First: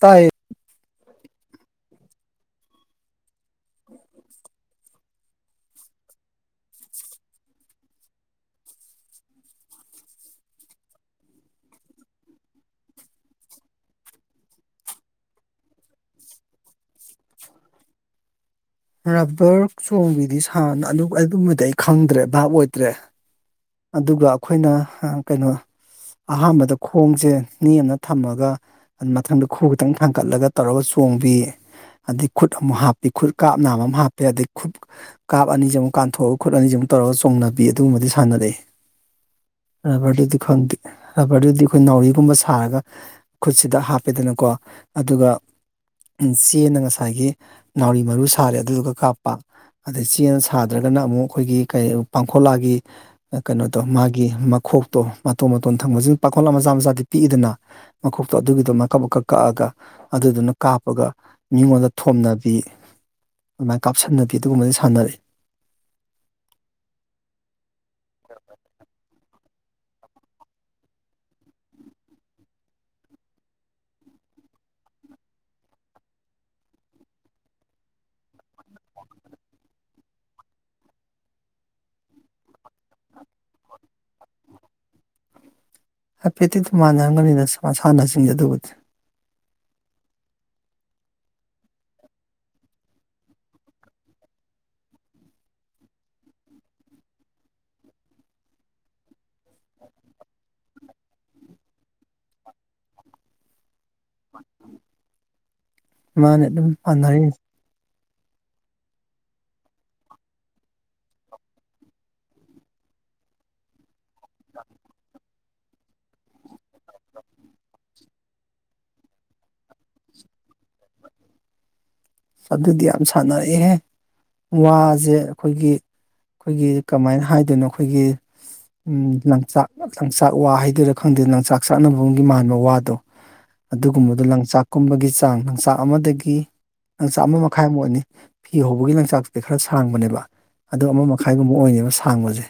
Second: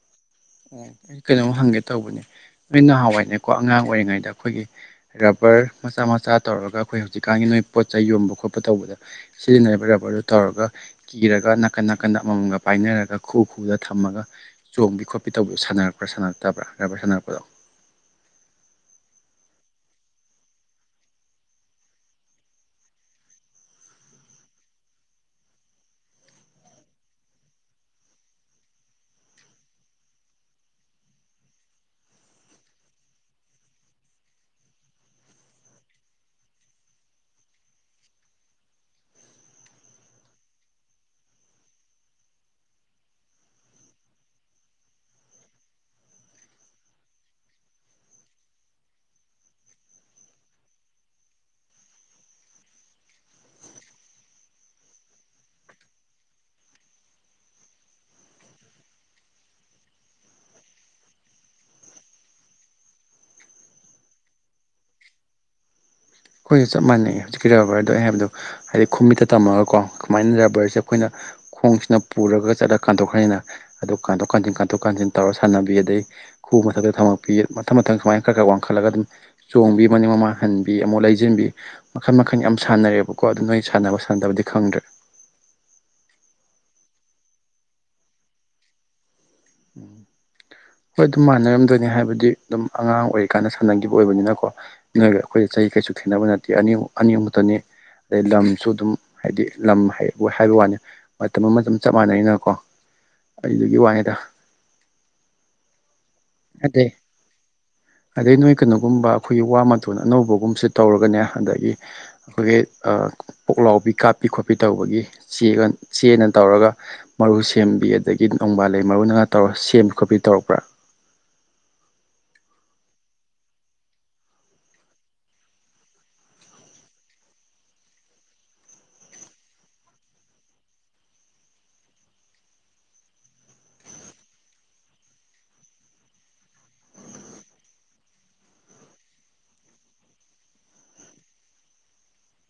ꯇꯥꯏꯌꯦ ꯑꯣ ꯑꯩ ꯀꯩꯅꯣꯝ ꯍꯪꯒꯦ ꯇꯧꯕꯅꯦ ꯅꯣꯏ ꯅꯍꯥꯟꯋꯥꯏꯅꯦꯀꯣ ꯑꯉꯥꯡ ꯑꯣꯏꯔꯤꯉꯩꯗ ꯑꯩꯈꯣꯏꯒꯤ ꯔꯕꯔ ꯃꯆꯥ ꯃꯆꯥ ꯇꯧꯔꯒ ꯑꯩꯈꯣꯏ ꯍꯧꯖꯤꯛꯀꯥꯟꯒꯤ ꯅꯣꯏ ꯄꯣꯠꯆ ꯌꯣꯟꯕ ꯈꯣꯠꯄ ꯇꯧꯕꯗ ꯁꯤꯂꯤꯅꯔ ꯄꯔꯥ ꯄꯔꯣ ꯊꯧꯔꯒ ꯀꯤꯔꯒ ꯅꯥꯀꯟ ꯅꯥꯀꯟꯗ ꯑꯃꯃꯝꯒ ꯄꯥꯏꯅꯔꯒ ꯈꯨ ꯈꯨꯗ ꯊꯝꯃꯒ ꯆꯣꯡꯕꯤ ꯈꯣꯠꯄꯤ ꯄꯤ ꯇꯧꯨ ꯁꯥꯟꯅꯛꯄ꯭ꯔ ꯁꯥꯟꯅꯔꯛꯇꯕ꯭ꯔꯥ ꯈꯕ꯭ꯔ ꯁꯥꯟꯅꯔꯄꯗꯣ ꯔꯕꯔ ꯆꯣꯡꯕꯤꯗꯤ ꯁꯅ ꯑꯗꯨꯝꯕꯗꯤ ꯑꯩ ꯈꯪꯗ꯭ꯔꯦ ꯚꯥꯞ ꯑꯣꯏꯗ꯭ꯔꯦ꯫ ꯑꯗꯨꯒ ꯑꯩꯈꯣꯏꯅ ꯀꯩꯅꯣ ꯑꯍꯥꯟꯕꯗ ꯈꯣꯡꯁꯦ ꯃꯤ ꯑꯃꯅ ꯊꯝꯃꯒ ꯑꯗꯨ ꯃꯊꯪꯗ ꯈꯨꯎ ꯈꯤꯇꯪ ꯊꯥꯡꯀꯠꯂꯒ ꯇꯧꯔꯒ ꯆꯣꯡꯕꯤ ꯑꯗꯩ ꯈꯨꯠ ꯑꯃꯨꯛ ꯍꯥꯞꯄꯤ ꯈꯨꯠ ꯀꯥꯞ ꯕ ꯑꯃ ꯍꯥꯞꯄꯤ ꯑꯗꯩ ꯈꯨꯠ ꯀꯥꯞ ꯑꯅꯤꯁꯤ ꯑꯃꯨꯛ ꯀꯥꯥꯟꯊꯣꯛꯑꯒ ꯈꯨꯠ ꯑꯅꯤꯁꯤ ꯑꯃꯨꯛ ꯇꯧꯔꯒ ꯆꯣꯡꯅꯕꯤ ꯑꯗꯨꯒꯨꯝꯕꯗꯤ ꯁꯥꯟꯅꯔꯛꯏ꯫ ꯔꯕꯔꯗꯨꯗꯤ ꯈꯪꯗꯦ ꯔꯕꯔꯗꯨꯗꯤ ꯑꯩꯈꯣꯏ ꯅꯥꯎꯔꯤꯒꯨꯝꯕ ꯁꯥꯔꯒ ꯈꯨꯠꯁꯤꯗ ꯍꯥꯞꯄꯦꯗꯅꯀꯣ ꯑꯗꯨꯒ ꯆꯦꯅ ꯉꯁꯥꯏꯒꯤ ꯅꯥꯎꯔꯤ ꯃꯔꯨ ꯁꯥꯔꯦ ꯑꯗꯨꯗꯨꯒ ꯀꯥꯞꯄ ꯑꯗꯩ ꯆꯦꯅ ꯁꯥꯗ꯭ꯔꯒꯅ ꯑꯃꯨꯛ ꯑꯩꯈꯣꯏꯒꯤ ꯀꯩ ꯄꯥꯡꯈꯣꯂꯥꯒꯤ ꯀꯩꯅꯣꯗꯣ ꯃꯥꯒꯤ ꯃꯈꯣꯛꯇꯣ ꯃꯇꯣꯟ ꯃꯇꯣꯟ ꯊꯪꯕꯁꯤꯡ ꯄꯥꯈꯠꯂ ꯃꯆꯥ ꯃꯆꯥꯗꯤ ꯄꯤꯛꯏꯗꯅ ꯃꯈꯣꯛꯇꯣ ꯑꯗꯨꯒꯤꯗꯣ ꯃꯀꯞ ꯃꯀꯛ ꯀꯛꯑꯒ ꯑꯗꯨꯗꯨꯅ ꯀꯥꯞꯄꯒ ꯃꯤꯉꯣꯟꯗ ꯊꯣꯝꯅꯕꯤ꯫ ꯑꯗꯨꯃꯥꯏꯅ ꯀꯥꯞꯁꯟꯅꯕꯤ ꯑꯗꯨꯒꯨꯝꯕꯗꯤ ꯁꯥꯟꯅꯔꯛꯏ ꯑꯩꯈꯣꯏꯁꯨ ꯆꯞ ꯃꯥꯟꯅꯩꯌꯦ ꯍꯧꯖꯤꯛꯀꯤ ꯔꯕꯔꯗꯣ ꯑꯩ ꯍꯥꯏꯕꯗꯣ ꯍꯥꯏꯗꯤ ꯈꯨꯨꯝꯃꯤꯠꯇ ꯇꯝꯃꯒꯀꯣ ꯁꯨꯃꯥꯏꯅ ꯔꯕꯔꯁꯦ ꯑꯩꯈꯣꯏꯅ ꯈꯣꯡꯁꯤꯅ ꯄꯨꯔꯒ ꯆꯠꯂ ꯀꯥꯟꯊꯣꯛꯈ꯭ꯔꯅꯤꯅ ꯑꯗꯨ ꯀꯥꯟꯊꯣꯛ ꯀꯥꯟꯁꯤꯟ ꯀꯥꯥꯟꯊꯣꯛ ꯀꯥꯟꯁꯤꯟ ꯇꯧꯔ ꯁꯥꯟꯅꯕꯤ ꯑꯗꯩ ꯈꯨ ꯃꯊꯛꯇ ꯊꯝꯃꯛꯄꯤ ꯃꯊꯪ ꯃꯊꯪ ꯁꯨꯃꯥꯏꯅ ꯈꯔ ꯈꯔ ꯋꯥꯡꯈꯠꯂꯒ ꯑꯗꯨꯝ ꯆꯣꯡꯕꯤ ꯃꯅꯤꯡ ꯃꯃꯥꯡ ꯍꯟꯕꯤ ꯑꯃꯨꯛ ꯂꯩꯖ ꯊꯤꯖꯤꯟꯕꯤ ꯃꯈꯜ ꯃꯈꯟ ꯌꯥꯝ ꯁꯥꯟꯅꯔꯦꯕꯀꯣ ꯑꯗꯨ ꯅꯣꯏ ꯁꯥꯟꯅꯕ ꯁꯥꯟꯗꯕꯗꯤ ꯈꯪꯗ꯭ꯔꯦ ꯍꯥꯏꯐꯦꯠꯇꯤ ꯑꯗꯨꯝ ꯃꯥꯟꯅꯔꯝꯒꯅꯤꯗ ꯃꯁꯥꯟꯅꯁꯤꯡꯁꯦ ꯑꯗꯨꯕꯨꯗꯤ ꯎꯝ [inaudible] ꯍꯣꯏ ꯑꯗꯨꯝ ꯃꯥꯟꯅꯔꯝꯗꯣꯏꯅꯦ ꯍꯥꯏꯕꯗꯤ ꯑꯗꯨꯝ ꯑꯉꯥꯡ ꯑꯣꯏꯔꯤꯀꯥꯟꯗ ꯁꯥꯟꯅꯈꯤꯕ ꯑꯣꯏꯕꯅꯤꯅꯀꯣ ꯅꯣꯏꯒ ꯑꯩꯈꯣꯏꯗ ꯆꯍꯤ ꯀꯩꯁꯨ ꯈꯦꯠꯅꯕ ꯅꯠꯇꯦ ꯑꯅꯤ ꯑꯅꯤꯃꯨꯛꯇꯅꯤ ꯑꯗꯩ ꯂꯝꯁꯨ ꯑꯗꯨꯝ ꯍꯥꯏꯗꯤ ꯂꯝ ꯍꯥꯏꯕ ꯋꯥꯅꯤ ꯃꯇꯝ ꯃꯇꯝ ꯆꯞ ꯃꯥꯟꯅꯩꯅꯀꯣ ꯑꯩꯗꯨꯒꯤ ꯋꯥꯅꯤꯗ ꯏꯥꯟ ꯑꯦꯝ ꯑꯗꯩ ꯄꯥꯟꯙꯔ ꯑꯗꯩ ꯅꯣꯏ ꯀꯩꯅꯣꯒꯨꯝꯕ ꯑꯩꯈꯣꯏꯒꯤ ꯋꯥ ꯃꯇꯣꯟ ꯑꯅꯧꯕꯒꯨꯝꯕꯁꯦ ꯇꯧꯔꯒꯅꯦ ꯑꯗꯒꯤ ꯑꯩꯈꯣꯏꯒꯤ ꯄꯨꯣꯛꯂꯥꯎꯕꯤ ꯀꯥꯞꯄꯤ ꯈꯣꯠꯄꯤ ꯇꯧꯕꯒꯤ ꯆꯒ ꯆꯦꯅ ꯇꯧꯔꯒ ꯃꯔꯨ ꯁꯦꯝꯕꯤ ꯑꯗꯒꯤ ꯅꯣꯡꯕꯥꯜ ꯂꯩ ꯃꯔꯨꯅꯒꯥ ꯇꯧꯔ ꯁꯦꯝꯕ ꯈꯣꯠꯄꯤ ꯇꯧꯔꯛꯄ꯭ꯔꯥ ꯑꯗꯨꯗꯤ ꯌꯥꯝ ꯁꯥꯟꯅꯔꯦꯍꯦ ꯋꯥꯁꯦ ꯑꯩꯈꯣꯏꯒꯤ ꯑꯩꯈꯣꯏꯒꯤ ꯀꯃꯥꯏꯅ ꯍꯥꯏꯗꯣꯏꯅꯣ ꯑꯩꯈꯣꯏꯒꯤ ꯎ ꯂꯆꯥꯛ ꯂꯆꯥꯛ ꯋꯥ ꯍꯥꯏꯗꯨꯣꯏꯔꯥ ꯈꯪꯗꯦ ꯂꯥꯡꯆꯥꯛ ꯆꯥꯅꯕꯒꯤ ꯃꯥꯟꯕ ꯋꯥꯗꯣ ꯑꯗꯨꯒꯨꯝꯕꯗꯨ ꯂꯥꯡꯆꯥꯛ ꯀꯨꯝꯕꯒꯤ ꯆꯥꯡ ꯂꯆꯥꯛ ꯑꯃꯗꯒꯤ ꯅꯪꯆꯥꯛ ꯑꯃ ꯃꯈꯥꯏ ꯑꯃꯨꯛ ꯑꯣꯏꯅꯤ ꯐꯤ ꯍꯧꯕꯒꯤ ꯅꯪꯆꯥꯛꯇꯨꯗꯤ ꯈꯔ ꯁꯥꯡꯕꯅꯦꯕ ꯑ ꯑꯃ ꯃꯈꯥꯏꯒꯨꯝꯕ ꯑꯣꯏꯅꯅꯦꯕ ꯁꯥꯡꯕꯁꯦ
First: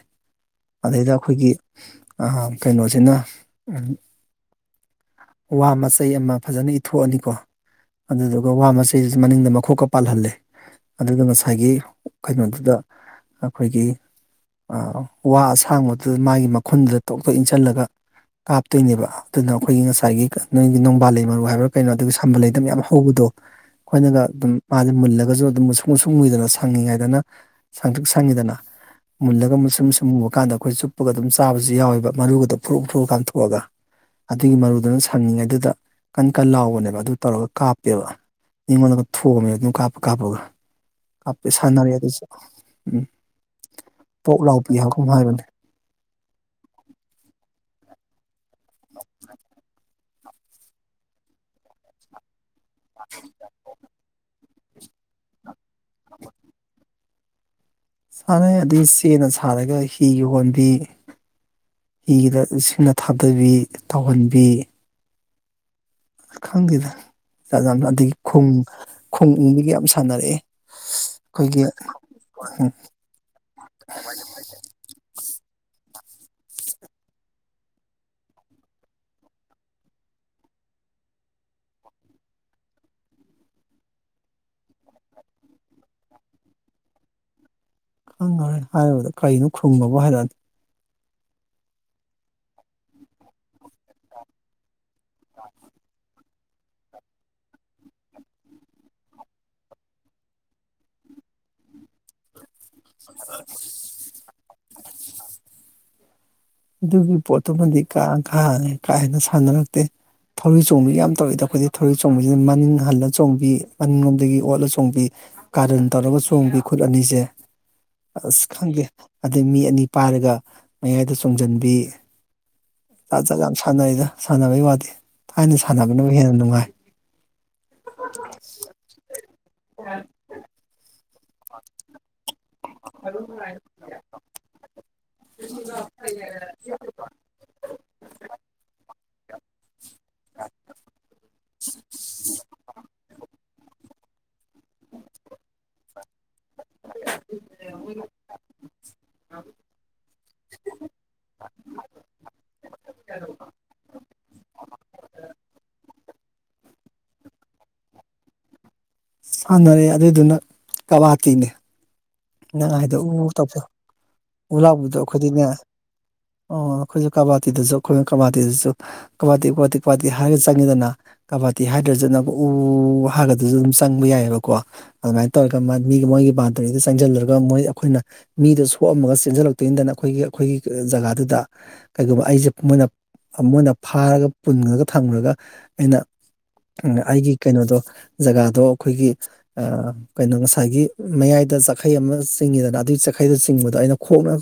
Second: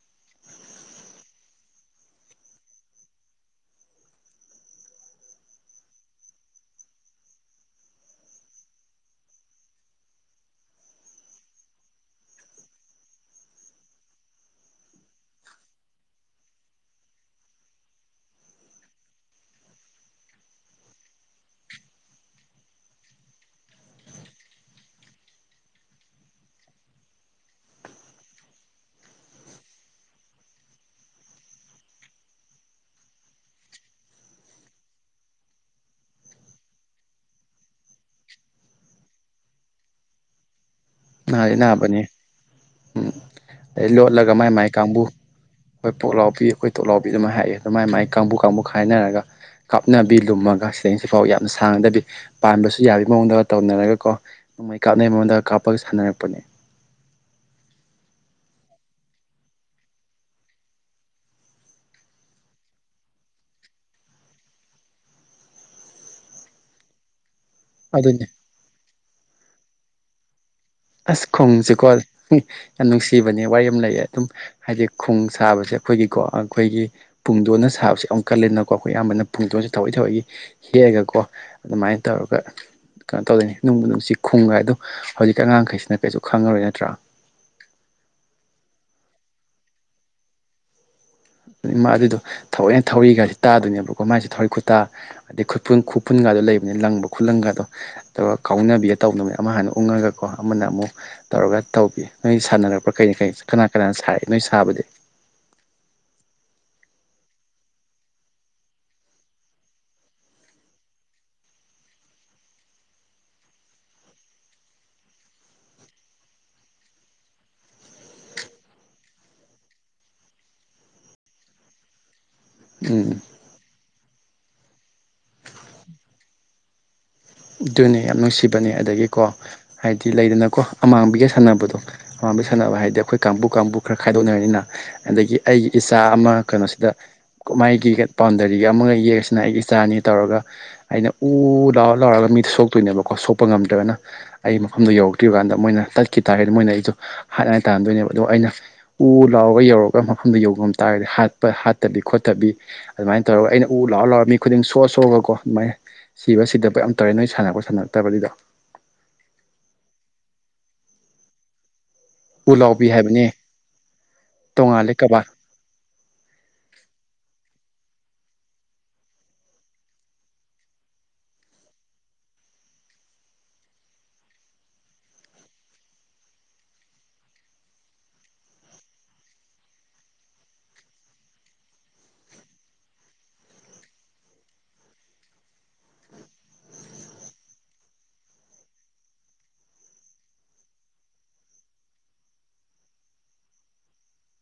ꯑꯗꯩꯗ ꯑꯩꯈꯣꯏꯒꯤ ꯀꯩꯅꯣꯁꯤꯅ ꯋꯥ ꯃꯆꯩ ꯑꯃ ꯐꯖꯅ ꯏꯊꯣꯛꯑꯅꯤꯀꯣ ꯑꯗꯨꯗꯨꯒ ꯋꯥ ꯃꯆꯩ ꯃꯅꯤꯡꯗ ꯃꯈꯣꯛꯀ ꯄꯥꯜꯍꯜꯂꯦ ꯑꯗꯨꯗ ꯉꯁꯥꯏꯒꯤ ꯀꯩꯅꯣꯗꯨꯗ ꯑꯩꯈꯣꯏꯒꯤ ꯋꯥ ꯑꯁꯥꯡꯕꯗꯨꯗ ꯃꯥꯒꯤ ꯃꯈꯨꯟꯗꯨꯗ ꯇꯣꯛ ꯇꯣꯛ ꯏꯟꯁꯤꯜꯂꯒ ꯀꯥꯞꯇꯣꯏꯅꯦꯕ ꯑꯗꯨꯅ ꯑꯩꯈꯣꯏꯒꯤ ꯉꯁꯥꯏꯒꯤ ꯅꯣꯏꯒꯤ ꯅꯣꯡꯕꯥꯜ ꯂꯩ ꯃꯔꯨ ꯍꯥꯏꯕ꯭ꯔꯥ ꯀꯩꯅꯣ ꯑꯗꯨꯒꯒꯤ ꯁꯝꯕꯜ ꯂꯩꯗ ꯃꯌꯥꯝ ꯍꯧꯕꯗꯣ ꯑꯩꯈꯣꯏꯅꯒ ꯑꯗꯨꯝ ꯃꯥꯁ ꯃꯨꯜꯂꯒꯁꯨ ꯑꯗꯨꯝ ꯃꯨꯁꯁꯨ ꯃꯨꯁꯨꯡ ꯃꯨꯏꯗꯅ ꯁꯪꯉꯤꯉꯥꯏꯗꯅ ꯁꯪꯇ ꯁꯪꯉꯤꯗꯅ ꯃꯨꯜꯂꯒ ꯃꯨ ꯁꯨꯝ ꯃ ꯁꯨꯝ ꯃꯨꯕ ꯀꯥꯟꯗ ꯑꯩꯈꯣꯏ ꯆꯨꯞꯄꯒ ꯑꯗꯨꯝ ꯆꯥꯕꯁꯨ ꯌꯥꯎꯋꯦꯕ ꯃꯔꯨꯗꯣ ꯐꯨꯔꯨꯞꯎ ꯐꯨꯔꯛꯑ ꯀꯥꯟꯊꯣꯛꯑꯒ ꯑꯗꯨꯒꯤ ꯃꯔꯨꯗꯨꯅ ꯁꯪꯉꯉꯩꯗꯨꯗ ꯀꯟ ꯀꯟ ꯂꯥꯎꯕꯅꯦꯕ ꯑꯗꯨ ꯇꯧꯔꯒ ꯀꯥꯞꯄꯦꯕ ꯑꯩꯉꯣꯟꯗꯒ ꯊ ꯊꯣꯛꯑꯝꯃꯦ ꯑꯗꯨ ꯀꯥꯞꯄ ꯀꯥꯞꯄꯒ ꯀꯥꯞꯇꯦ ꯅꯥꯗꯤ ꯁꯥꯟꯅꯔꯦ ꯑꯗꯨꯁꯨ ꯎꯝ ꯑꯩ ꯂꯣꯠꯂꯒ ꯄꯣꯛ ꯃꯥꯏ ꯃꯥꯏ ꯂꯥꯎꯕꯤ ꯍꯥꯏꯕ ꯀꯥꯡꯕꯨ ꯀꯩꯅꯣꯝ ꯍꯥꯏꯕꯅꯦ ꯑꯩꯈꯣꯏ ꯄꯣꯛꯂꯥꯎꯕꯤ ꯑꯩꯈꯣꯏ ꯇꯣꯛꯂꯥꯎꯕꯤ ꯑꯗꯨꯃꯥꯏ ꯍꯥꯏꯑꯦ ꯑꯗꯨꯃꯥꯏ ꯃꯥꯏ ꯀꯥꯡꯕꯨ ꯀꯥꯡꯕꯨ ꯈꯥꯏꯅꯔꯒ ꯀꯥꯞꯅꯕꯤ ꯂꯨꯝꯃꯒ ꯁꯤꯗꯩꯁꯤꯐꯥꯎ ꯌꯥꯝꯅ ꯁꯥꯡꯅꯗꯕꯤ ꯄꯥꯟꯕꯁꯨ ꯌꯥꯕꯒꯤ ꯃꯑꯣꯡꯗꯒ ꯇꯧꯅꯔꯒꯀꯣ ꯅꯣꯡꯃꯩ ꯀꯥꯞꯅꯩ ꯃꯉꯣꯟꯗ ꯀꯥꯞꯄꯒ ꯁꯥꯟꯅꯔꯛꯄꯅꯦ ꯁꯥꯟꯅꯩ ꯑꯗꯨꯗꯒꯤ ꯆꯦꯅ ꯁꯥꯔꯒ ꯍꯤ ꯌ ꯍꯣꯟꯕꯤ ꯍꯤꯒꯤꯗ ꯁꯤꯡꯅ ꯊꯥꯗꯕꯤ ꯇꯧꯍꯟꯕꯤ ꯈꯪꯗꯦꯗ ꯑꯗꯒꯤ ꯑꯗꯨꯅꯤ ꯈ ꯈꯨꯡꯪꯕꯤꯒ ꯌꯥꯝ ꯁꯥꯟꯅꯔꯛꯑꯦ ꯑꯁ ꯑꯩꯈꯣꯏꯒꯤ ꯈꯣꯡꯁꯤꯦꯀꯣ ꯌꯥꯝ ꯅꯨꯡꯁꯤꯕꯅꯦ ꯋꯥꯔꯤ ꯑꯃ ꯂꯩꯌꯦ ꯑꯗꯨꯝ ꯍꯥꯏꯗꯤ ꯈꯣꯡ ꯁꯥꯕꯁꯦ ꯑꯩꯈꯣꯏꯒꯤ ꯑꯩꯈꯣꯏꯒꯤ ꯄꯨꯡꯗꯣꯟꯅ ꯁꯥꯕꯕꯁꯤꯦ ꯑꯃꯨꯛ ꯀꯂꯦꯅꯀꯣ ꯑꯩꯈꯣꯏ ꯑꯌꯥꯝꯕꯅ ꯄꯨꯡꯗꯣꯟꯁꯦ ꯊꯋꯥꯑꯣꯏ ꯊꯋꯥꯏꯒꯤ ꯍꯦꯛꯑꯒꯀꯣ ꯑꯗꯨꯃꯥꯏꯅ ꯇꯧꯔꯒ ꯀꯩꯅꯣ ꯇꯧꯗꯣꯏꯅꯤ ꯅꯨꯡꯕꯨ ꯅꯨꯡꯁꯤ ꯈꯨꯝꯒ ꯑꯗꯨꯣ ꯍꯧꯖꯤꯛ ꯑꯉꯥꯡꯈꯩꯁꯤꯅ ꯀꯩꯁꯨ ꯈꯪꯉꯔꯣꯏ ꯅꯠꯇ꯭ꯔꯥ ꯈꯪꯈꯔꯦ ꯍꯥꯏꯔꯕꯗ ꯀꯔꯤꯅꯣ ꯈꯔꯨꯝꯃꯕ ꯍꯥꯏꯔꯛꯗꯤ ꯑꯗꯨꯗꯣ ꯊꯑꯣꯏꯅ ꯊꯧꯔꯤꯒꯁꯤ ꯇꯥꯗꯣꯏꯅꯦꯕꯀꯣ ꯃꯥꯁꯦ ꯊꯧꯔꯤ ꯈꯨꯇꯥ ꯑꯗꯩ ꯈꯨꯐꯨꯟꯒꯗꯣ ꯂꯩꯕꯅꯤ ꯂꯪꯕ ꯈꯨꯠꯂꯪꯒꯗꯣ ꯑꯗꯨꯒ ꯀꯥꯎꯅꯕꯤꯒ ꯇꯧꯅꯕꯃꯤ ꯑꯃ ꯍꯅ ꯎꯡꯉꯒꯀꯣ ꯑꯃꯅ ꯑꯃꯨꯛ ꯇꯧꯔꯒ ꯇꯧꯕꯤ ꯅꯣꯏ ꯁꯥꯟꯅꯔꯛꯄꯥ ꯀꯩꯅ ꯀꯩ ꯀꯅꯥ ꯀꯅꯥꯅ ꯁꯥꯏ ꯅꯣꯏ ꯁꯥꯕꯗꯤ ꯑꯗꯨꯒꯤ ꯄꯣꯠꯇꯨꯃꯗꯤ ꯀꯥꯈꯥ ꯀꯥ ꯍꯦꯟꯅ ꯁꯥꯟꯅꯔꯛꯇꯦ ꯊꯧꯔꯤ ꯆꯣꯡꯕꯤ ꯌꯥꯝ ꯇꯧꯋꯤꯗ ꯑꯩꯈꯣꯏꯗꯤ ꯊꯧꯔꯤ ꯆꯣꯡꯕꯁꯤꯅ ꯃꯅꯤꯡ ꯍꯜꯂ ꯆꯣꯡꯕꯤ ꯃꯅꯤꯡꯂꯣꯝꯗꯒꯤ ꯑꯣꯠꯂ ꯆꯣꯡꯕꯤ ꯀꯥꯔꯟ ꯇꯧꯔꯒ ꯆꯣꯡꯕꯤ ꯈꯨꯠ ꯑꯅꯤꯁꯦ ꯑꯁ ꯈꯪꯗꯦ ꯑꯗꯩ ꯃꯤ ꯑꯅꯤ ꯄꯥꯏꯔꯒ ꯃꯌꯥꯏꯗ ꯇꯨꯡꯁꯤꯟꯕꯤ ꯎꯝ ꯖꯥꯠ ꯖꯥ ꯌꯥꯝ ꯁꯥꯟꯅꯩꯔꯤꯗ ꯁꯥꯟꯅꯕꯩ ꯋꯥꯗꯦ ꯊꯥꯏꯅ ꯁꯥꯟꯅꯕꯅꯕꯕꯨ ꯍꯦꯟꯅ ꯅꯨꯡꯉꯥꯏ ꯑꯗꯨꯅꯦ ꯌꯥꯝ ꯅꯨꯡꯁꯤꯕꯅꯦ ꯑꯗꯒꯤꯀꯣ ꯍꯥꯏꯗꯤ ꯂꯩꯗꯅꯀꯣ ꯑꯃꯥꯡꯕꯤꯒ ꯁꯥꯟꯅꯕꯗꯣ ꯃꯥꯡꯕꯤ ꯁꯥꯟꯅꯕ ꯍꯥꯏ ꯑ ꯑꯩꯈꯣꯏ ꯀꯥꯡꯕꯨ ꯀꯥꯡꯕꯨ ꯈꯔ ꯈꯥꯏꯗꯣꯛꯅꯔꯅꯤꯅ ꯑꯗꯒꯤ ꯑꯩꯒꯤ ꯏꯆꯥ ꯑꯃ ꯀꯩꯅꯣꯁꯤꯗ ꯃꯥꯏꯒꯤ ꯍ‌ꯦꯛ ꯕꯥꯎꯟꯗꯔꯤꯒ ꯑꯃꯒ ꯌꯦꯛꯁꯤꯅ ꯑꯩꯒꯤ ꯏꯆꯥꯅꯤ ꯇꯧꯔꯒ ꯑꯩꯅ ꯎ ꯂꯥꯎꯔ ꯂꯥꯎꯔꯒ ꯃꯤꯗꯤ ꯁꯣꯛꯇꯣꯏꯅꯦꯕꯀꯣ ꯁꯣꯛꯄ ꯉꯝꯗ꯭ꯔꯕꯅ ꯑꯩ ꯃꯐꯝꯗꯣ ꯌꯧꯔꯛꯇ꯭ꯔꯤꯕ ꯀꯥꯟꯗ ꯃꯣꯏꯅ ꯇꯠꯈꯤ ꯇꯥꯔꯦ ꯃꯣꯏꯅ ꯑꯩꯗ‌ꯣ ꯍꯥꯏꯠ ꯍꯥꯏꯅꯥ ꯇꯥꯅꯗꯣꯏꯅꯦꯕ ꯑꯗꯣ ꯑꯩꯅ ꯎ ꯂꯥꯎꯔꯒ ꯌꯧꯔꯒ ꯃꯐꯝꯗ ꯌꯧꯉꯝ ꯇꯥꯔꯒꯗꯤ ꯍꯥꯠꯄ ꯍꯥꯠꯇꯕꯤ ꯈꯣꯠꯇꯕꯤ ꯑꯗꯨꯃꯥꯏꯅ ꯇꯧꯔꯒ ꯑꯩꯅ ꯎ ꯂꯥꯎꯔ ꯂꯥꯎꯔ ꯃꯤ ꯈꯨꯗꯤꯡ ꯁꯣꯛꯑ ꯁꯣꯛꯑꯒꯀꯣ ꯑꯗꯨꯃꯥꯏꯅ ꯁꯤꯕ ꯁꯤꯗꯕ ꯌꯥꯝ ꯇꯧꯔꯦ ꯅꯣꯏ ꯁꯥꯟꯅꯕꯔ ꯁꯥꯟꯅꯔꯛ ꯇꯕꯔ ꯑꯗꯨꯗ‌ꯣ ꯁꯥꯟꯅꯔꯦ ꯑꯗꯨꯏꯗꯨꯅ ꯀꯕꯥꯇꯅꯦ ꯎ ꯅꯪ ꯂꯥꯎꯕꯤ ꯍꯥꯏꯗꯣ ꯍꯥꯏꯕꯅꯦ ꯎꯨ ꯇꯧꯗ‌ꯣ ꯎ ꯇꯣꯡꯉꯥꯜꯂꯦ ꯂꯥꯎꯕꯤꯗꯣ ꯀꯕꯥ ꯑꯩꯈꯣꯏꯗꯤꯅꯦ ꯑꯣ ꯑꯩꯈꯣꯏꯁꯨ ꯀꯕꯥꯇꯗꯁꯨ ꯑꯩꯈꯣꯏ ꯀꯕꯥꯇꯗꯤꯗꯁꯨ ꯀꯋꯥꯇꯤ ꯀꯇꯤ ꯀꯋꯥꯇꯤ ꯍꯥꯏꯔ ꯆꯪꯉꯗꯅ ꯀꯕꯥꯇꯤ ꯍꯥꯏꯗ꯭ꯔꯁꯨꯅ ꯎ ꯍꯥꯏꯒꯗꯁꯨ ꯑꯗꯨꯝ ꯆꯪꯕ ꯌꯥꯏꯑꯕꯀꯣ ꯑꯗꯨꯃꯥꯏꯅ ꯇꯧꯔꯒ ꯃꯤꯒꯤ ꯃꯣꯏꯒꯤ ꯄꯥꯟꯗꯔꯤꯗꯨ ꯆꯪꯖꯜꯂꯨꯔꯒ ꯃꯣꯏ ꯑꯩꯈꯣꯏꯅ ꯃꯤꯗꯣ ꯁꯣꯛꯑꯝꯃꯒ ꯆꯦꯟꯁꯤꯜꯂꯛꯇꯣꯏꯅꯤꯗꯅ ꯑꯩꯈꯣꯏꯒꯤ ꯑꯩꯈꯣꯏꯒꯤ ꯖꯒꯥꯗꯨꯗ ꯀꯩꯒꯨꯝꯕ ꯑꯩꯁꯦ ꯃꯣꯏꯅ ꯃꯣꯏꯅ ꯐꯥꯔꯒ ꯄꯨꯟꯒꯔꯒ ꯊꯝꯒꯔꯒ ꯑꯩꯅ ꯎ ꯑꯩꯒꯤ ꯀꯩꯅꯣꯗꯣ ꯖꯒꯥꯗꯣ ꯑꯩꯈꯣꯏꯒꯤ ꯑ ꯀꯩꯅꯣ ꯉꯁꯥꯏꯒꯤ ꯃꯌꯥꯏꯗ ꯆꯈꯩ ꯑꯃ ꯆꯤꯡꯉꯤꯗꯅ ꯑꯗꯨꯒꯤ ꯆꯈꯩꯗ ꯆꯤꯡꯕꯗꯣ ꯑꯩꯅ ꯈꯣꯡꯅ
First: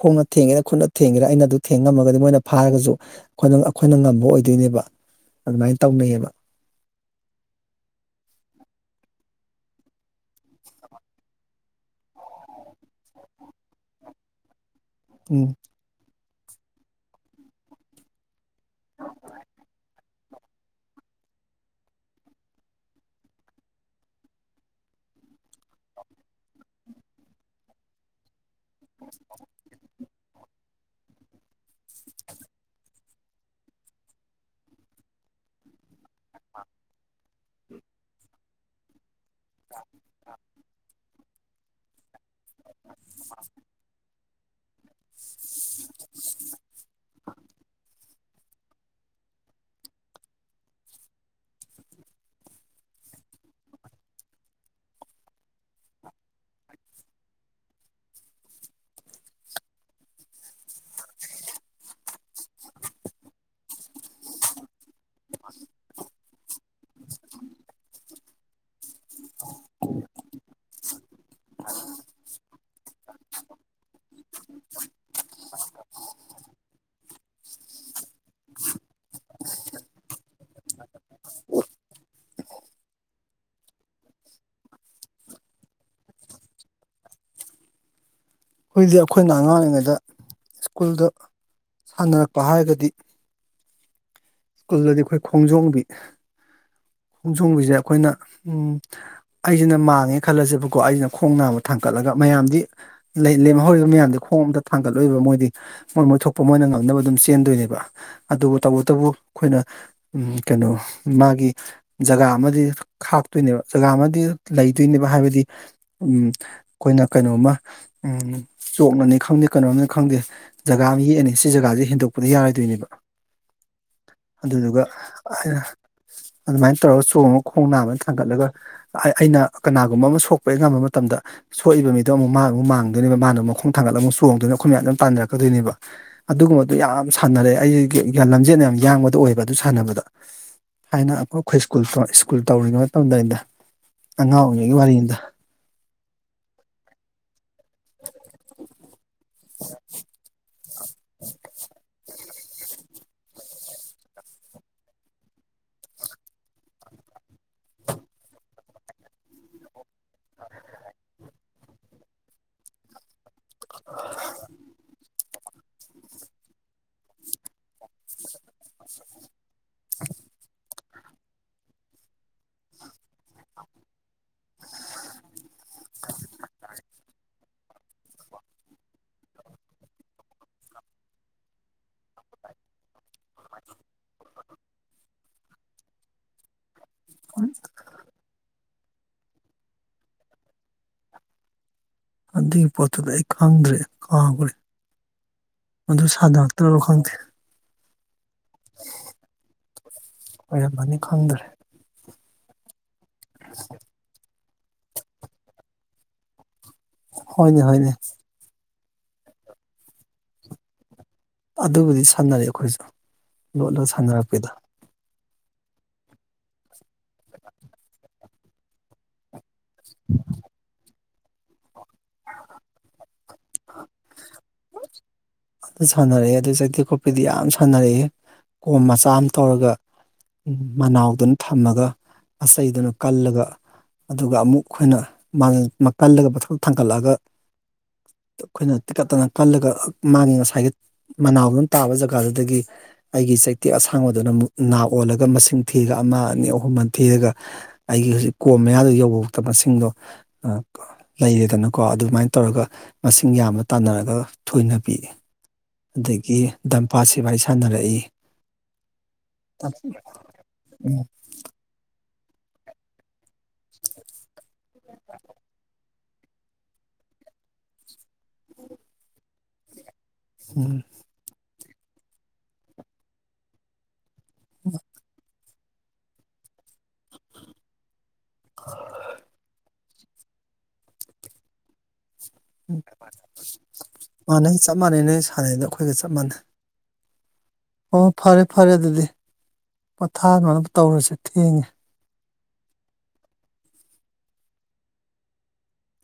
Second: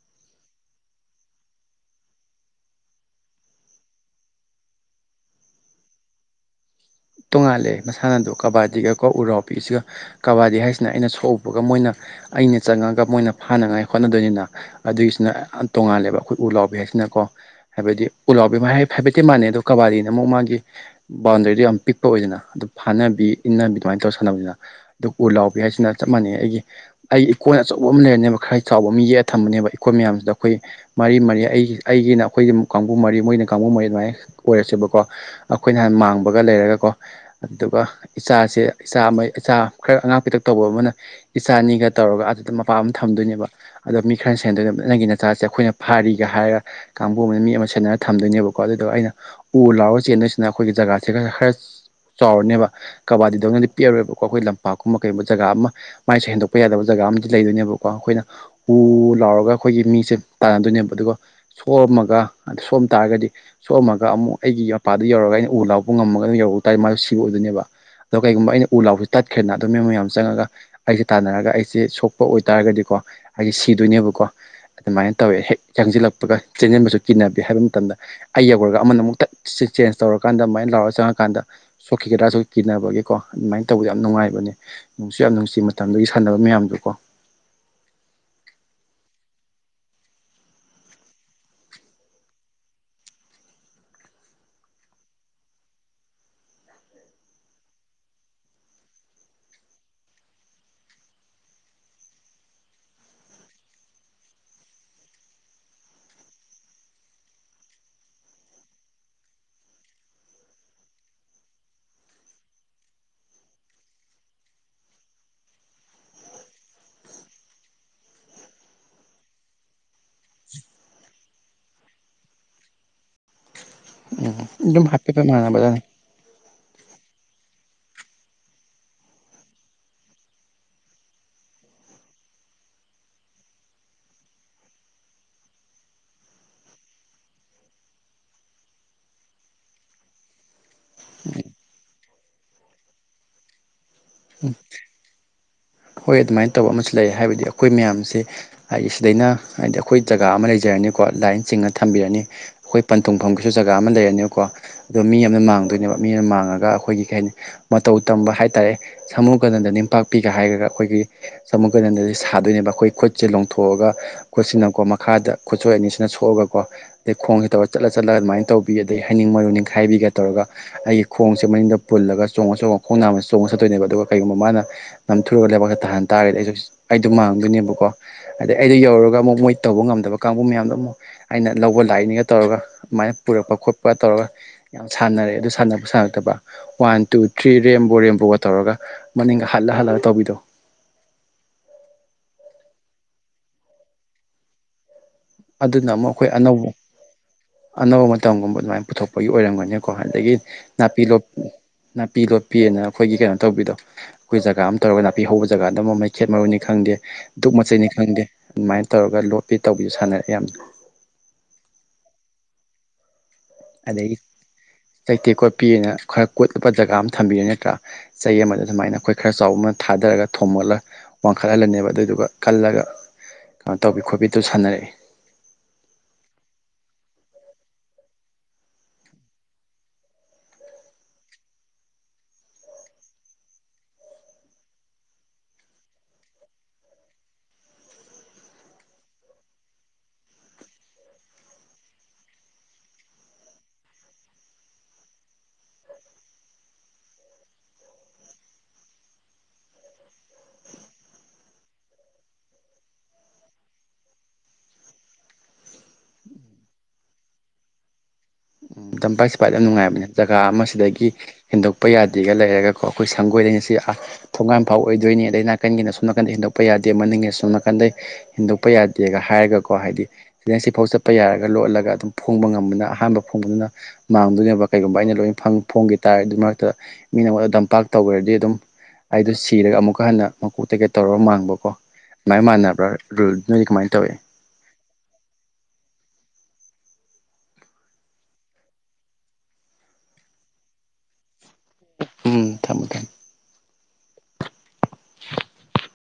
ꯈꯣꯡꯅ ꯊꯦꯡꯒꯦꯔꯥ ꯈꯨꯠꯅ ꯊꯦꯡꯒꯦꯔꯥ ꯑꯩꯅ ꯑꯗꯨ ꯊꯦꯡꯉꯝꯃꯒꯗꯤ ꯃꯣꯏꯅ ꯐꯥꯔꯒꯖꯨ ꯑꯩꯈꯣꯏꯅ ꯑꯩꯈꯣꯏꯅ ꯉꯝꯕ ꯑꯣꯏꯗꯣꯏꯅꯦꯕ ꯑꯗꯨꯃꯥꯏꯅ ꯇꯧꯅꯩꯌꯦꯕ ꯇꯣꯡꯉꯥꯜꯂꯦ ꯃꯁꯥꯟꯅꯗꯣ ꯀꯕꯥꯗꯤꯒꯀꯣ ꯎꯔꯥꯎꯕꯤꯁꯤꯒ ꯀꯕꯥꯗꯤ ꯍꯥꯏꯁꯤꯅ ꯑꯩꯅ ꯁꯣꯛꯎꯕꯒ ꯃꯣꯏꯅ ꯑꯩꯅ ꯆꯪꯉꯒ ꯃꯣꯏꯅ ꯐꯥꯅꯉꯥꯏ ꯍꯣꯠꯅꯗꯣꯏꯅꯤꯅ ꯑꯗꯨꯒꯤꯁꯤꯅ ꯎꯝ ꯌꯥꯝ ꯇꯣꯉꯥꯜꯂꯦꯕ ꯑꯩꯈꯣꯏ ꯎ ꯂꯥꯎꯕꯤ ꯍꯥꯏꯁꯤꯅꯀꯣ ꯍꯥꯏꯕꯗꯤ ꯎꯂꯥꯎꯕꯤ ꯍꯥꯏꯦꯠꯇ ꯃꯥꯟꯅꯩ ꯑꯗ‌ꯣ ꯀꯕꯥꯗꯤꯅ ꯑꯃꯨꯛ ꯃꯥꯒꯤ ꯕꯥꯎꯟꯗꯔꯤꯗꯨꯣ ꯌꯥꯝ ꯄꯤꯛ ꯑꯣꯏꯗꯅ ꯑꯗꯨ ꯐꯥꯅꯕꯤ ꯏꯟꯅꯕꯤ ꯑꯗꯨꯃꯥꯏꯅ ꯇꯧꯔ ꯁꯥꯟꯅꯕꯁꯤꯅ ꯑꯗꯨ ꯎ ꯂꯥꯎꯕꯤ ꯍꯥꯏꯁꯤꯅ ꯆꯞ ꯃꯥꯟꯅꯩ ꯑꯩꯒꯤ ꯑꯩꯒꯤ ꯏꯀꯣꯟ ꯑꯆꯧꯕ ꯑꯃ ꯂꯩꯔꯅꯦꯕ ꯈꯔ ꯆꯥꯎꯕ ꯑꯃ ꯌꯦꯛ ꯑ ꯊꯝꯕꯅꯦꯕ ꯑꯩꯈꯣꯏ ꯃꯌꯥꯝꯁꯤꯗ ꯑꯩꯈꯣꯏ ꯃꯔꯤ ꯃꯔꯤ ꯑꯩꯒꯤ ꯑꯩꯒꯤꯅ ꯑꯩꯈꯣꯏꯒꯤ ꯀꯥꯡꯕꯨ ꯃꯔꯤ ꯃꯣꯏꯅ ꯀꯥꯡꯕꯨ ꯃꯔꯤ ꯑꯗꯨꯃꯥꯏꯅ ꯑꯣꯏꯔꯁꯦꯕꯀꯣ ꯑꯩꯈꯣꯏ ꯅꯍꯥꯟ ꯃꯥꯡꯕꯒ ꯂꯩꯔꯒ ꯀꯣ ꯑꯗꯨꯒ ꯏꯆꯥꯁꯦ ꯏꯆꯥ ꯑꯃ ꯏꯆꯥ ꯈꯔ ꯑꯉꯥꯡ ꯄꯤꯛꯇꯛ ꯇꯧꯕ ꯑꯃꯅ ꯏꯆꯥꯅꯤꯒ ꯇꯧꯔꯒ ꯑꯗꯨꯗ ꯃꯄꯥ ꯑꯃ ꯊꯝꯗꯣꯏꯅꯦꯕ ꯑꯗꯣ ꯃꯤ ꯈꯔ ꯁꯦꯟꯗꯒ ꯅꯪꯒꯤ ꯅꯆꯥꯁꯦ ꯑꯩꯈꯣꯏꯅ ꯐꯥꯔꯤꯒ ꯍꯥꯏꯔꯒ ꯀꯥꯡꯕꯨ ꯑꯃꯅ ꯃꯤ ꯑꯃ ꯁꯦꯟꯅꯔ ꯊꯝꯗꯣꯏꯅꯦꯕꯀꯣ ꯑꯗꯨꯗ‍ꯣ ꯑꯩꯅ ꯎ ꯂꯥꯎꯔ ꯆꯦꯟꯗꯣꯏꯁꯤꯅ ꯑꯩꯈꯣꯏꯒꯤ ꯖꯒꯥꯁꯤꯒ ꯈꯔꯁ ꯈꯔ ꯆꯥꯎꯔꯅꯦꯕ ꯀꯕꯥꯗꯤꯗꯧꯅꯗꯤ ꯄꯤꯔꯣꯏꯕꯀꯣ ꯑꯩꯈꯣꯏ ꯂꯝꯄꯥꯛꯀꯨꯝꯕ ꯀꯩꯒꯨꯝꯕ ꯖꯒꯥ ꯑꯃ ꯃꯥꯏꯁꯦ ꯍꯦꯟꯗꯣꯛꯄ ꯌꯥꯗꯕ ꯖꯒꯥ ꯑꯃꯗꯤ ꯂꯩꯗꯣꯏꯅꯦꯕꯀꯣ ꯑꯩꯈꯣꯏꯅ ꯎ ꯂꯥꯎꯔꯒ ꯑꯩꯈꯣꯏꯒꯤ ꯃꯤꯁꯦ ꯇꯥꯟꯅꯗꯣꯏꯅꯦꯕ ꯑꯗꯨꯒ ꯁꯣꯛꯑꯝꯃꯒ ꯑꯗꯨ ꯁꯣꯑꯝ ꯇꯥꯔꯒꯗꯤ ꯁꯣꯛꯑꯝꯃꯒ ꯑꯃꯨꯛ ꯑꯩꯒꯤ ꯃꯄꯥꯗ ꯌꯧꯔꯒ ꯑꯩꯅ ꯎ ꯂꯥꯎꯄ ꯉꯝꯃꯒꯅ ꯌꯧꯔꯎ ꯇꯥꯔꯗꯤ ꯃꯥꯁꯨ ꯁꯤꯕ ꯑꯣꯏꯗꯣꯏꯅꯦꯕ ꯑꯗꯣ ꯀꯩꯒꯨꯝꯕ ꯑꯩꯅ ꯎ ꯂꯥꯎꯁꯨ ꯇꯠꯈ꯭ꯔꯦꯅ ꯑꯗꯨ ꯃꯤ ꯃꯌꯥꯝ ꯆꯪꯉꯒ ꯑꯩꯁꯦ ꯇꯥꯟꯅꯔꯒ ꯑꯩꯁꯦ ꯁꯣꯛꯄ ꯑꯣꯏꯇꯥꯔꯒꯗꯤꯀꯣ ꯑꯩꯁꯦ ꯁꯤꯗꯣꯏꯅꯦꯕꯀꯣ ꯑꯗꯨꯃꯥꯏꯅ ꯇꯧꯋꯦ ꯍꯦꯛ ꯆ‌‌ꯦꯡꯖꯤꯜꯂꯛꯄꯒ ꯆꯦꯟꯖꯤꯟꯕꯁꯨ ꯀꯤꯟꯅꯕꯤ ꯍꯥꯏꯕ ꯃꯇꯝꯗ ꯑꯩ ꯌꯧꯔꯒ ꯑꯃꯅ ꯑꯃꯨꯛꯇꯠ ꯁꯤ ꯆꯦꯟꯖ ꯇꯧꯔꯀꯥꯟꯗ ꯑꯗꯨꯃꯥꯏꯅ ꯂꯥꯎꯔꯒ ꯆꯪꯉꯀꯥꯟꯗ ꯁꯣꯛꯈꯤꯒꯗ꯭ꯔꯥꯁꯨ ꯀꯤꯕꯒꯤꯀꯣ ꯑꯗꯨꯃꯥꯏꯅ ꯇꯧꯏ ꯌꯥꯝꯅ ꯅꯨꯡꯉꯥꯏꯕꯅꯦ ꯅꯨꯡꯁꯨ ꯌꯥꯝ ꯅꯨꯡꯁꯤ ꯃꯇꯝꯗꯨꯒꯤ ꯁꯥꯟꯅꯕ ꯃꯌꯥꯝꯗꯨ ꯀꯣ ꯍꯧꯖꯤꯛꯇꯛ ꯑꯩꯈꯣꯏꯅ ꯑꯉꯥꯡꯔꯤꯉꯩꯗ ꯁ꯭ꯀꯨꯜꯗ ꯁꯥꯟꯅꯔꯛꯄ ꯍꯥꯏꯔꯒꯗꯤ ꯁ꯭ꯀꯨꯜꯗꯗꯤ ꯑꯩꯈꯣꯏ ꯈꯣꯡꯖꯣꯝꯕꯤ ꯈꯣꯡ ꯁꯣꯡꯝꯒꯤꯁꯦ ꯑꯩꯈꯣꯏꯅ ꯎ ꯑꯩꯁꯤꯅ ꯃꯥꯡꯉꯦ ꯈꯜꯂꯁꯦꯕꯀꯣ ꯑꯩꯁꯤꯅ ꯈꯣꯡ ꯅꯥꯕ ꯊꯥꯡꯀꯠꯂꯒ ꯃꯌꯥꯝꯗꯤ ꯂꯦꯝꯍꯧꯔꯤꯕ ꯃꯌꯥꯝꯗꯤ ꯈꯣꯡ ꯑꯝꯇ ꯊꯥꯡꯒꯠꯂꯣꯏꯏꯕ ꯃꯣꯏꯗꯤ ꯃꯣꯏ ꯃꯣꯏ ꯊꯣꯛꯄ ꯃꯣꯏꯅ ꯉꯝꯅꯕ ꯑꯗꯨꯝ ꯆꯦꯟꯗꯣꯏꯅꯦꯕ ꯑꯗꯨꯕꯨ ꯇꯧꯕꯇꯕꯨ ꯑꯩꯈꯣꯏꯅ ꯀꯩꯅꯣ ꯃꯥꯒꯤ ꯖꯒꯥ ꯑꯃꯗꯤ ꯈꯥꯛꯇꯣꯏꯅꯦꯕ ꯖꯒꯥ ꯑꯃꯗꯤ ꯂꯩꯗꯣꯏꯅꯦꯕ ꯍꯥꯏꯕꯗꯤ ꯎꯝ ꯑꯩꯈꯣꯏꯅ ꯀꯩꯅꯣꯝꯃ ꯎ ꯆꯣꯛꯅꯅꯤ ꯈꯪꯗꯦ ꯀꯩꯅꯣꯝꯅꯤ ꯈꯪꯗꯦ ꯖꯒꯥ ꯑꯃ ꯌꯦꯛꯑꯅꯤ ꯁꯤ ꯖꯒꯥꯁꯦ ꯍꯦꯟꯗꯣꯛꯄꯗꯤ ꯌꯥꯔꯣꯏꯗꯣꯏꯅꯦꯕ ꯑꯗꯨꯗꯨꯒ ꯑꯗꯨꯝ ꯍꯥꯏꯐꯦꯠ ꯍꯥꯏꯐꯦꯠ ꯃꯥꯟꯅꯕꯗ ꯑꯗꯨꯃꯥꯏꯅ ꯇꯧꯔꯒ ꯆꯣꯡꯉꯒ ꯈꯣꯡ ꯅꯥꯝꯃ ꯊꯥꯡꯒꯠꯂꯒ ꯑꯩꯅ ꯀꯅꯥꯒꯨꯝꯕ ꯑꯃ ꯁꯣꯛꯄꯒꯤ ꯉꯝꯕ ꯃꯇꯝꯗ ꯁꯣꯛꯏꯕ ꯃꯤꯗꯣ ꯑꯃꯨꯛ ꯃꯥ ꯑꯃꯨꯛ ꯃꯥꯡꯗꯣꯏꯅꯦꯕ ꯃꯥꯅ ꯃꯈꯣꯡ ꯊꯥꯡꯒꯠ ꯑꯃꯨꯛ ꯆꯣꯡꯗꯣꯏꯅ ꯑꯩꯈꯣꯏ ꯃꯌꯥꯝ ꯑꯗꯨꯝ ꯄꯥꯟꯅꯔꯛꯀꯗꯣꯏꯅꯦꯕ ꯑꯗꯨꯒꯨꯝꯕꯗꯨ ꯌꯥꯝ ꯁꯥꯟꯅꯔꯦ ꯑꯩꯁ ꯂꯝꯖꯦꯟ ꯌꯥꯝ ꯌꯥꯡꯕꯗ ꯑꯣꯏꯕ ꯑꯗꯨ ꯁꯥꯟꯅꯕꯗ ꯍꯥꯏꯅ ꯑꯩꯈꯣꯏ ꯑꯩꯈꯣꯏ ꯁꯀꯨꯜ ꯁ꯭ꯀꯨꯜ ꯇꯧꯔꯤꯉꯩ ꯃꯇꯝꯗ ꯑꯗ ꯑꯉꯥꯡ ꯑꯣꯏꯔꯤꯉꯩ ꯋꯥꯔꯤꯗ ꯍꯣꯏ ꯑꯗꯨꯃꯥꯏꯅ ꯇꯧꯕ ꯑꯃꯁꯨ ꯂꯩ ꯍꯥꯏꯕꯗꯤ ꯑꯩꯈꯣꯏ ꯃꯌꯥꯝꯁꯦ ꯍꯥꯏꯗꯤ ꯁꯤꯗꯩꯅ ꯍꯥꯏꯗꯤ ꯑꯩꯈꯣꯏ ꯖꯒꯥ ꯑꯃ ꯂꯩꯖ ꯄꯖꯔꯅꯤꯀꯣ ꯂꯥꯏꯟ ꯆꯤꯡꯅ ꯊꯝꯕꯤꯔꯅꯤ ꯑꯩꯈꯣꯏ ꯄꯟꯊꯨꯡꯐꯝꯒꯤꯁꯨ ꯖꯒꯥ ꯑꯃ ꯂꯩꯔꯅꯤꯀꯣ ꯑꯗꯣ ꯃꯤ ꯌꯥꯝꯅ ꯃꯥꯡꯗꯣꯏꯅꯦꯕ ꯃꯤ ꯑꯃꯅ ꯃꯥꯡꯉꯒ ꯑꯩꯈꯣꯏꯒꯤ ꯀꯩ ꯍꯥꯏꯅꯤ ꯃꯇꯧ ꯇꯝꯕ ꯍꯥꯏꯇꯥꯔꯦ ꯁꯃꯨꯒꯅꯟꯗ ꯅꯝꯄꯥꯛꯄꯤ ꯍꯥꯏꯔꯒ ꯑꯩꯈꯣꯏꯒꯤ ꯆꯃꯨ ꯀꯗꯟꯗꯗꯤ ꯁꯥꯗꯣꯏꯅꯦꯕ ꯑꯩꯈꯣꯏ ꯈꯨꯠ ꯁꯦ ꯂ ꯂꯧꯊꯣꯛꯑꯒ ꯑꯩꯈꯣꯠꯁꯤꯅꯀꯣ ꯃꯈꯥꯗ ꯈꯨꯠꯁꯣꯏ ꯑꯅꯤꯁꯤꯅ ꯁꯣꯛꯑꯒꯀꯣ ꯑꯗꯩ ꯈꯣꯡꯁꯤ ꯇꯧꯔ ꯆꯠꯂ ꯆꯠꯂ ꯑꯗꯨꯃꯥꯏꯅ ꯇꯧꯕꯤ ꯑꯗꯩ ꯍꯥꯏꯩꯅꯤꯡ ꯃꯔꯨ ꯅꯤꯡ ꯈꯥꯏꯕꯤꯒ ꯇꯧꯔꯒ ꯑꯩꯒꯤ ꯈꯣꯡꯁꯦ ꯃꯅꯤꯡꯗ ꯄꯨꯜꯂꯒ ꯆꯣꯡꯉ ꯆꯣꯡꯉ ꯈꯣꯡ ꯅꯥꯝꯗ ꯆꯣꯡꯉ ꯆꯠꯇꯣꯏꯅꯦꯕ ꯑꯗꯨꯒ ꯀꯩꯒꯨꯝꯕ ꯃꯥꯅ ꯅꯝꯊꯨꯔꯒ ꯂꯩꯕꯥꯛꯇ ꯊꯥꯍꯟ ꯇꯥꯔꯒꯗꯤ ꯑꯩꯁꯨ ꯑꯩꯗꯣ ꯃꯥꯡꯗꯣꯏꯅꯦꯕꯀꯣ ꯑꯗꯩ ꯑꯩꯗꯣ ꯌꯧꯔꯒ ꯑꯃꯨꯛ ꯃꯣꯏ ꯇꯧꯕ ꯉꯝꯗꯕ ꯀꯥꯡꯕꯨ ꯃꯌꯥꯝꯗꯣ ꯑꯃꯨꯛ ꯑꯩꯅ ꯂꯧꯕ ꯂꯥꯛꯅꯤꯒ ꯇꯧꯔꯒ ꯑꯗꯨꯃꯥꯏꯅ ꯄꯨꯔꯛꯄ ꯈꯣꯠꯄ ꯇꯧꯔꯒ ꯌꯥꯝ ꯁꯥꯟꯅꯔꯦ ꯑꯗꯨ ꯁꯥꯟꯅꯕ ꯁꯥꯟꯉꯛꯇꯕ ꯋꯥꯟ ꯇꯨ ꯊ꯭ꯔꯤ ꯔꯦꯝꯕꯣ ꯔꯦꯝꯕꯣꯒ ꯇꯧꯔꯒ ꯃꯅꯤꯡꯒ ꯍꯜꯂ ꯍꯜꯂꯒ ꯇꯧꯕꯤꯗꯣ ꯑꯗꯨꯒꯤ ꯄꯣꯠꯇꯨꯗ ꯑꯩ ꯈꯪꯗ꯭ꯔꯦ ꯈꯥꯎꯈ꯭ꯔꯦ ꯑꯗꯨꯅ ꯑꯃꯨꯛ ꯑꯩꯈꯣꯏ ꯑꯅꯧꯕ ꯈꯪꯗꯦ ꯑꯅꯧꯕ ꯃꯇꯝꯒꯨꯝꯕ ꯑꯗꯨꯃꯥꯏꯅ ꯄꯨꯊꯣꯛꯄꯒꯤ ꯑꯣꯏꯔꯝꯒꯅꯤꯀꯣ ꯑꯗꯒꯤ ꯑꯣꯏꯔꯝꯃꯅꯤ ꯅꯥꯄꯤ ꯂꯣ ꯈꯪꯗ꯭ꯔꯦ ꯅꯥꯄꯤ ꯂꯣꯠꯄꯤꯑꯅ ꯑꯩꯈꯣꯏꯒꯤ ꯀꯩꯅꯣ ꯇꯧꯕꯤꯗꯣ ꯑꯩꯈꯣꯏ ꯖꯒꯥ ꯑꯃ ꯇꯧꯔꯒ ꯅꯥꯄꯤ ꯍꯧꯕ ꯖꯒꯥꯗ ꯃꯩꯈꯦꯠ ꯃꯔꯣꯟꯅꯤ ꯈꯪꯗꯦ ꯗꯨꯛ ꯍꯣꯏꯅꯦ ꯃꯆꯩꯅꯤ ꯍꯣꯏꯅꯦ ꯈꯪꯗꯦ ꯑꯗꯨꯃꯥꯏꯅ ꯇꯧꯔꯒ ꯂꯣꯠꯄꯤ ꯇꯧꯕꯤꯨꯥꯟꯅꯔꯦ ꯌꯥꯝꯅ ꯑꯗꯨꯕꯨꯗꯤ ꯁꯥꯟꯅꯔꯦ ꯑꯩꯈꯣꯏꯁꯨ ꯂꯣꯠꯂꯣꯠ ꯑꯗꯒꯤ ꯁꯥꯟꯅꯔꯛꯄꯗ ꯆꯩꯇꯦꯛ ꯀꯣꯠꯄꯤꯑꯅ ꯈꯔ ꯀꯣꯠꯂꯕ ꯖꯒꯥ ꯑꯃ ꯊꯝꯕꯤꯌ ꯅꯠꯇ꯭ꯔꯥ ꯆꯩ ꯑꯃꯗ ꯁꯨꯃꯥꯏꯅ ꯑꯩꯈꯣꯏ ꯈꯔ ꯆꯥꯎꯕ ꯊꯥꯗꯔꯒ ꯊꯣꯝꯃꯜꯂ ꯋꯥꯡꯈꯠꯍꯜꯂꯅꯦꯕ ꯑꯗꯨꯏꯗꯨꯒ ꯀꯜꯂꯒ ꯀꯩꯅꯣ ꯇꯧꯕꯤ ꯈꯣꯠꯄꯤꯗꯨꯣ ꯁꯥꯟꯅꯔꯛꯏ ꯑꯗꯨ ꯁꯥꯟꯅꯔꯛꯑꯦ ꯑꯗꯨ ꯆꯇꯤꯀꯣꯄꯤꯗꯤ ꯌꯥꯝ ꯁꯥꯟꯅꯔꯛꯑꯦ ꯀꯣꯝ ꯃꯆꯥ ꯑꯃ ꯇꯧꯔꯒ ꯎ ꯃꯅꯥꯎꯗꯨꯅ ꯊꯝꯃꯒ ꯑꯆꯩꯗꯨꯅ ꯀꯜꯂꯒ ꯑꯗꯨꯒ ꯑꯃꯨꯛ ꯑꯩꯈꯣꯏꯅ ꯀꯜꯂꯒ ꯃꯊꯣꯛ ꯊꯥꯡꯒꯠꯂꯛꯑꯒ ꯑꯩꯈꯣꯏꯅ ꯇꯤꯀꯠꯇꯅ ꯀꯜꯂꯒ ꯃꯥꯒꯤ ꯉꯁꯥꯏꯒꯤ ꯃꯅꯥꯎꯗꯨꯝ ꯇꯥꯕ ꯖꯒꯥꯗꯨꯗꯒꯤ ꯑꯩꯒꯤ ꯆꯩꯇꯦꯛ ꯑꯁꯥꯡꯕꯗꯨꯅꯨꯛ ꯅꯥ ꯑꯣꯜꯂꯒ ꯃꯁꯤꯡ ꯊꯤꯔꯒ ꯑꯃ ꯑꯅꯤ ꯑꯍꯨꯝꯃꯟ ꯊꯤꯔꯒ ꯑꯩꯒꯤ ꯍꯧꯖꯤꯛ ꯀꯣꯝ ꯃꯌꯥꯗ ꯌꯧꯕꯗ ꯃꯁꯤꯡꯗꯣ ꯂꯩꯔꯦꯗꯅꯀꯣ ꯑꯗꯨꯃꯥꯏꯅ ꯇꯧꯔꯒ ꯃꯁꯤꯡ ꯌꯥꯝꯅ ꯇꯥꯟꯅꯔꯒ ꯊꯣꯏꯅ ꯄꯤ ꯑꯗꯒꯤ ꯗꯝꯄꯥꯠ ꯁꯤꯐꯏ ꯁꯥꯟꯅꯔꯛꯏ ꯎ ꯇꯝꯄꯥꯛꯥꯏꯁꯤꯄꯥꯏꯗ ꯌꯥꯝ ꯎꯝ ꯅꯨꯡꯉꯥꯏꯕꯅꯤꯅ ꯖꯒꯥ ꯑꯃꯁꯤꯗꯒꯤ ꯍꯦꯟꯗꯣꯛꯄ ꯌꯥꯗꯦꯒ ꯂꯩꯔꯒ ꯀꯣ ꯑꯩꯈꯣꯏ ꯁꯪꯒꯣꯏꯗꯩꯅ ꯁꯤ ꯊꯣꯡꯒꯥꯥꯟ ꯐꯥꯎ ꯑꯣꯏꯗꯣꯏꯅꯤ ꯑꯗꯩ ꯅꯥꯀꯟꯒꯤꯅ ꯁꯣ ꯅꯥꯀꯟꯗ ꯍꯦꯟꯗꯣꯛꯄ ꯆꯠꯄ ꯌꯥꯗꯦ ꯃꯅꯤꯡꯉꯦ ꯁꯣꯝ ꯅꯥꯀꯟꯗ ꯍꯦꯟꯗꯣꯛꯄ ꯌꯥꯗꯦꯒ ꯍꯥꯏꯔꯒꯀꯣ ꯍꯥꯏꯗꯤ ꯁꯤꯗꯦꯟꯁꯤꯐꯥꯎ ꯆꯠꯄ ꯍꯥꯞꯄ ꯌꯥꯔꯒ ꯂꯣꯜꯂꯒ ꯑꯗꯨꯝ ꯐꯣꯡꯕ ꯉꯝꯕꯅ ꯑꯍꯥꯟꯕ ꯐꯣꯡꯕꯗꯨꯅ ꯃꯥꯡꯗꯣꯏꯅꯦꯕ ꯀꯩꯒꯨꯝꯕ ꯑꯩꯅ ꯂꯣꯏ ꯐꯣꯡꯈꯤ ꯇꯥꯔꯦ ꯑꯗꯨ ꯃꯔꯛꯇ ꯃꯤꯅꯉꯣꯟꯗ ꯇꯝꯄꯥꯛ ꯇꯧꯈꯔꯗꯤ ꯑꯗꯨꯝ ꯑꯩꯗꯣ ꯁꯤꯔꯒ ꯑꯃꯨꯛꯀ ꯍꯟꯅ ꯃꯀꯣꯛ ꯇꯩꯀꯩꯠ ꯇꯧꯔꯒ ꯃꯥꯡꯕꯀꯣ ꯁꯃꯥꯏ ꯃꯥꯟꯅꯕꯥ ꯔꯨꯜ ꯅꯣꯏꯗꯤ ꯀꯃꯥꯏꯅ ꯇꯧꯏꯤ ꯃꯥꯟꯅꯩ ꯆꯞ ꯃꯥꯟꯅꯩ ꯅꯣꯏ ꯁꯥꯟꯅꯩꯗꯣ ꯑꯩꯈꯣꯏꯒ ꯆꯞ ꯃꯥꯟꯅꯩ ꯑꯣ ꯐꯔꯦ ꯐꯔꯦ ꯑꯗꯨꯗꯤ ꯄꯣꯊꯥꯗꯅꯕ ꯇꯧꯔꯁꯦ ꯊꯦꯡꯉꯦ ꯎꯝ ꯊꯝꯃꯃꯦ ꯊꯝꯃꯃꯦ [unintelligible]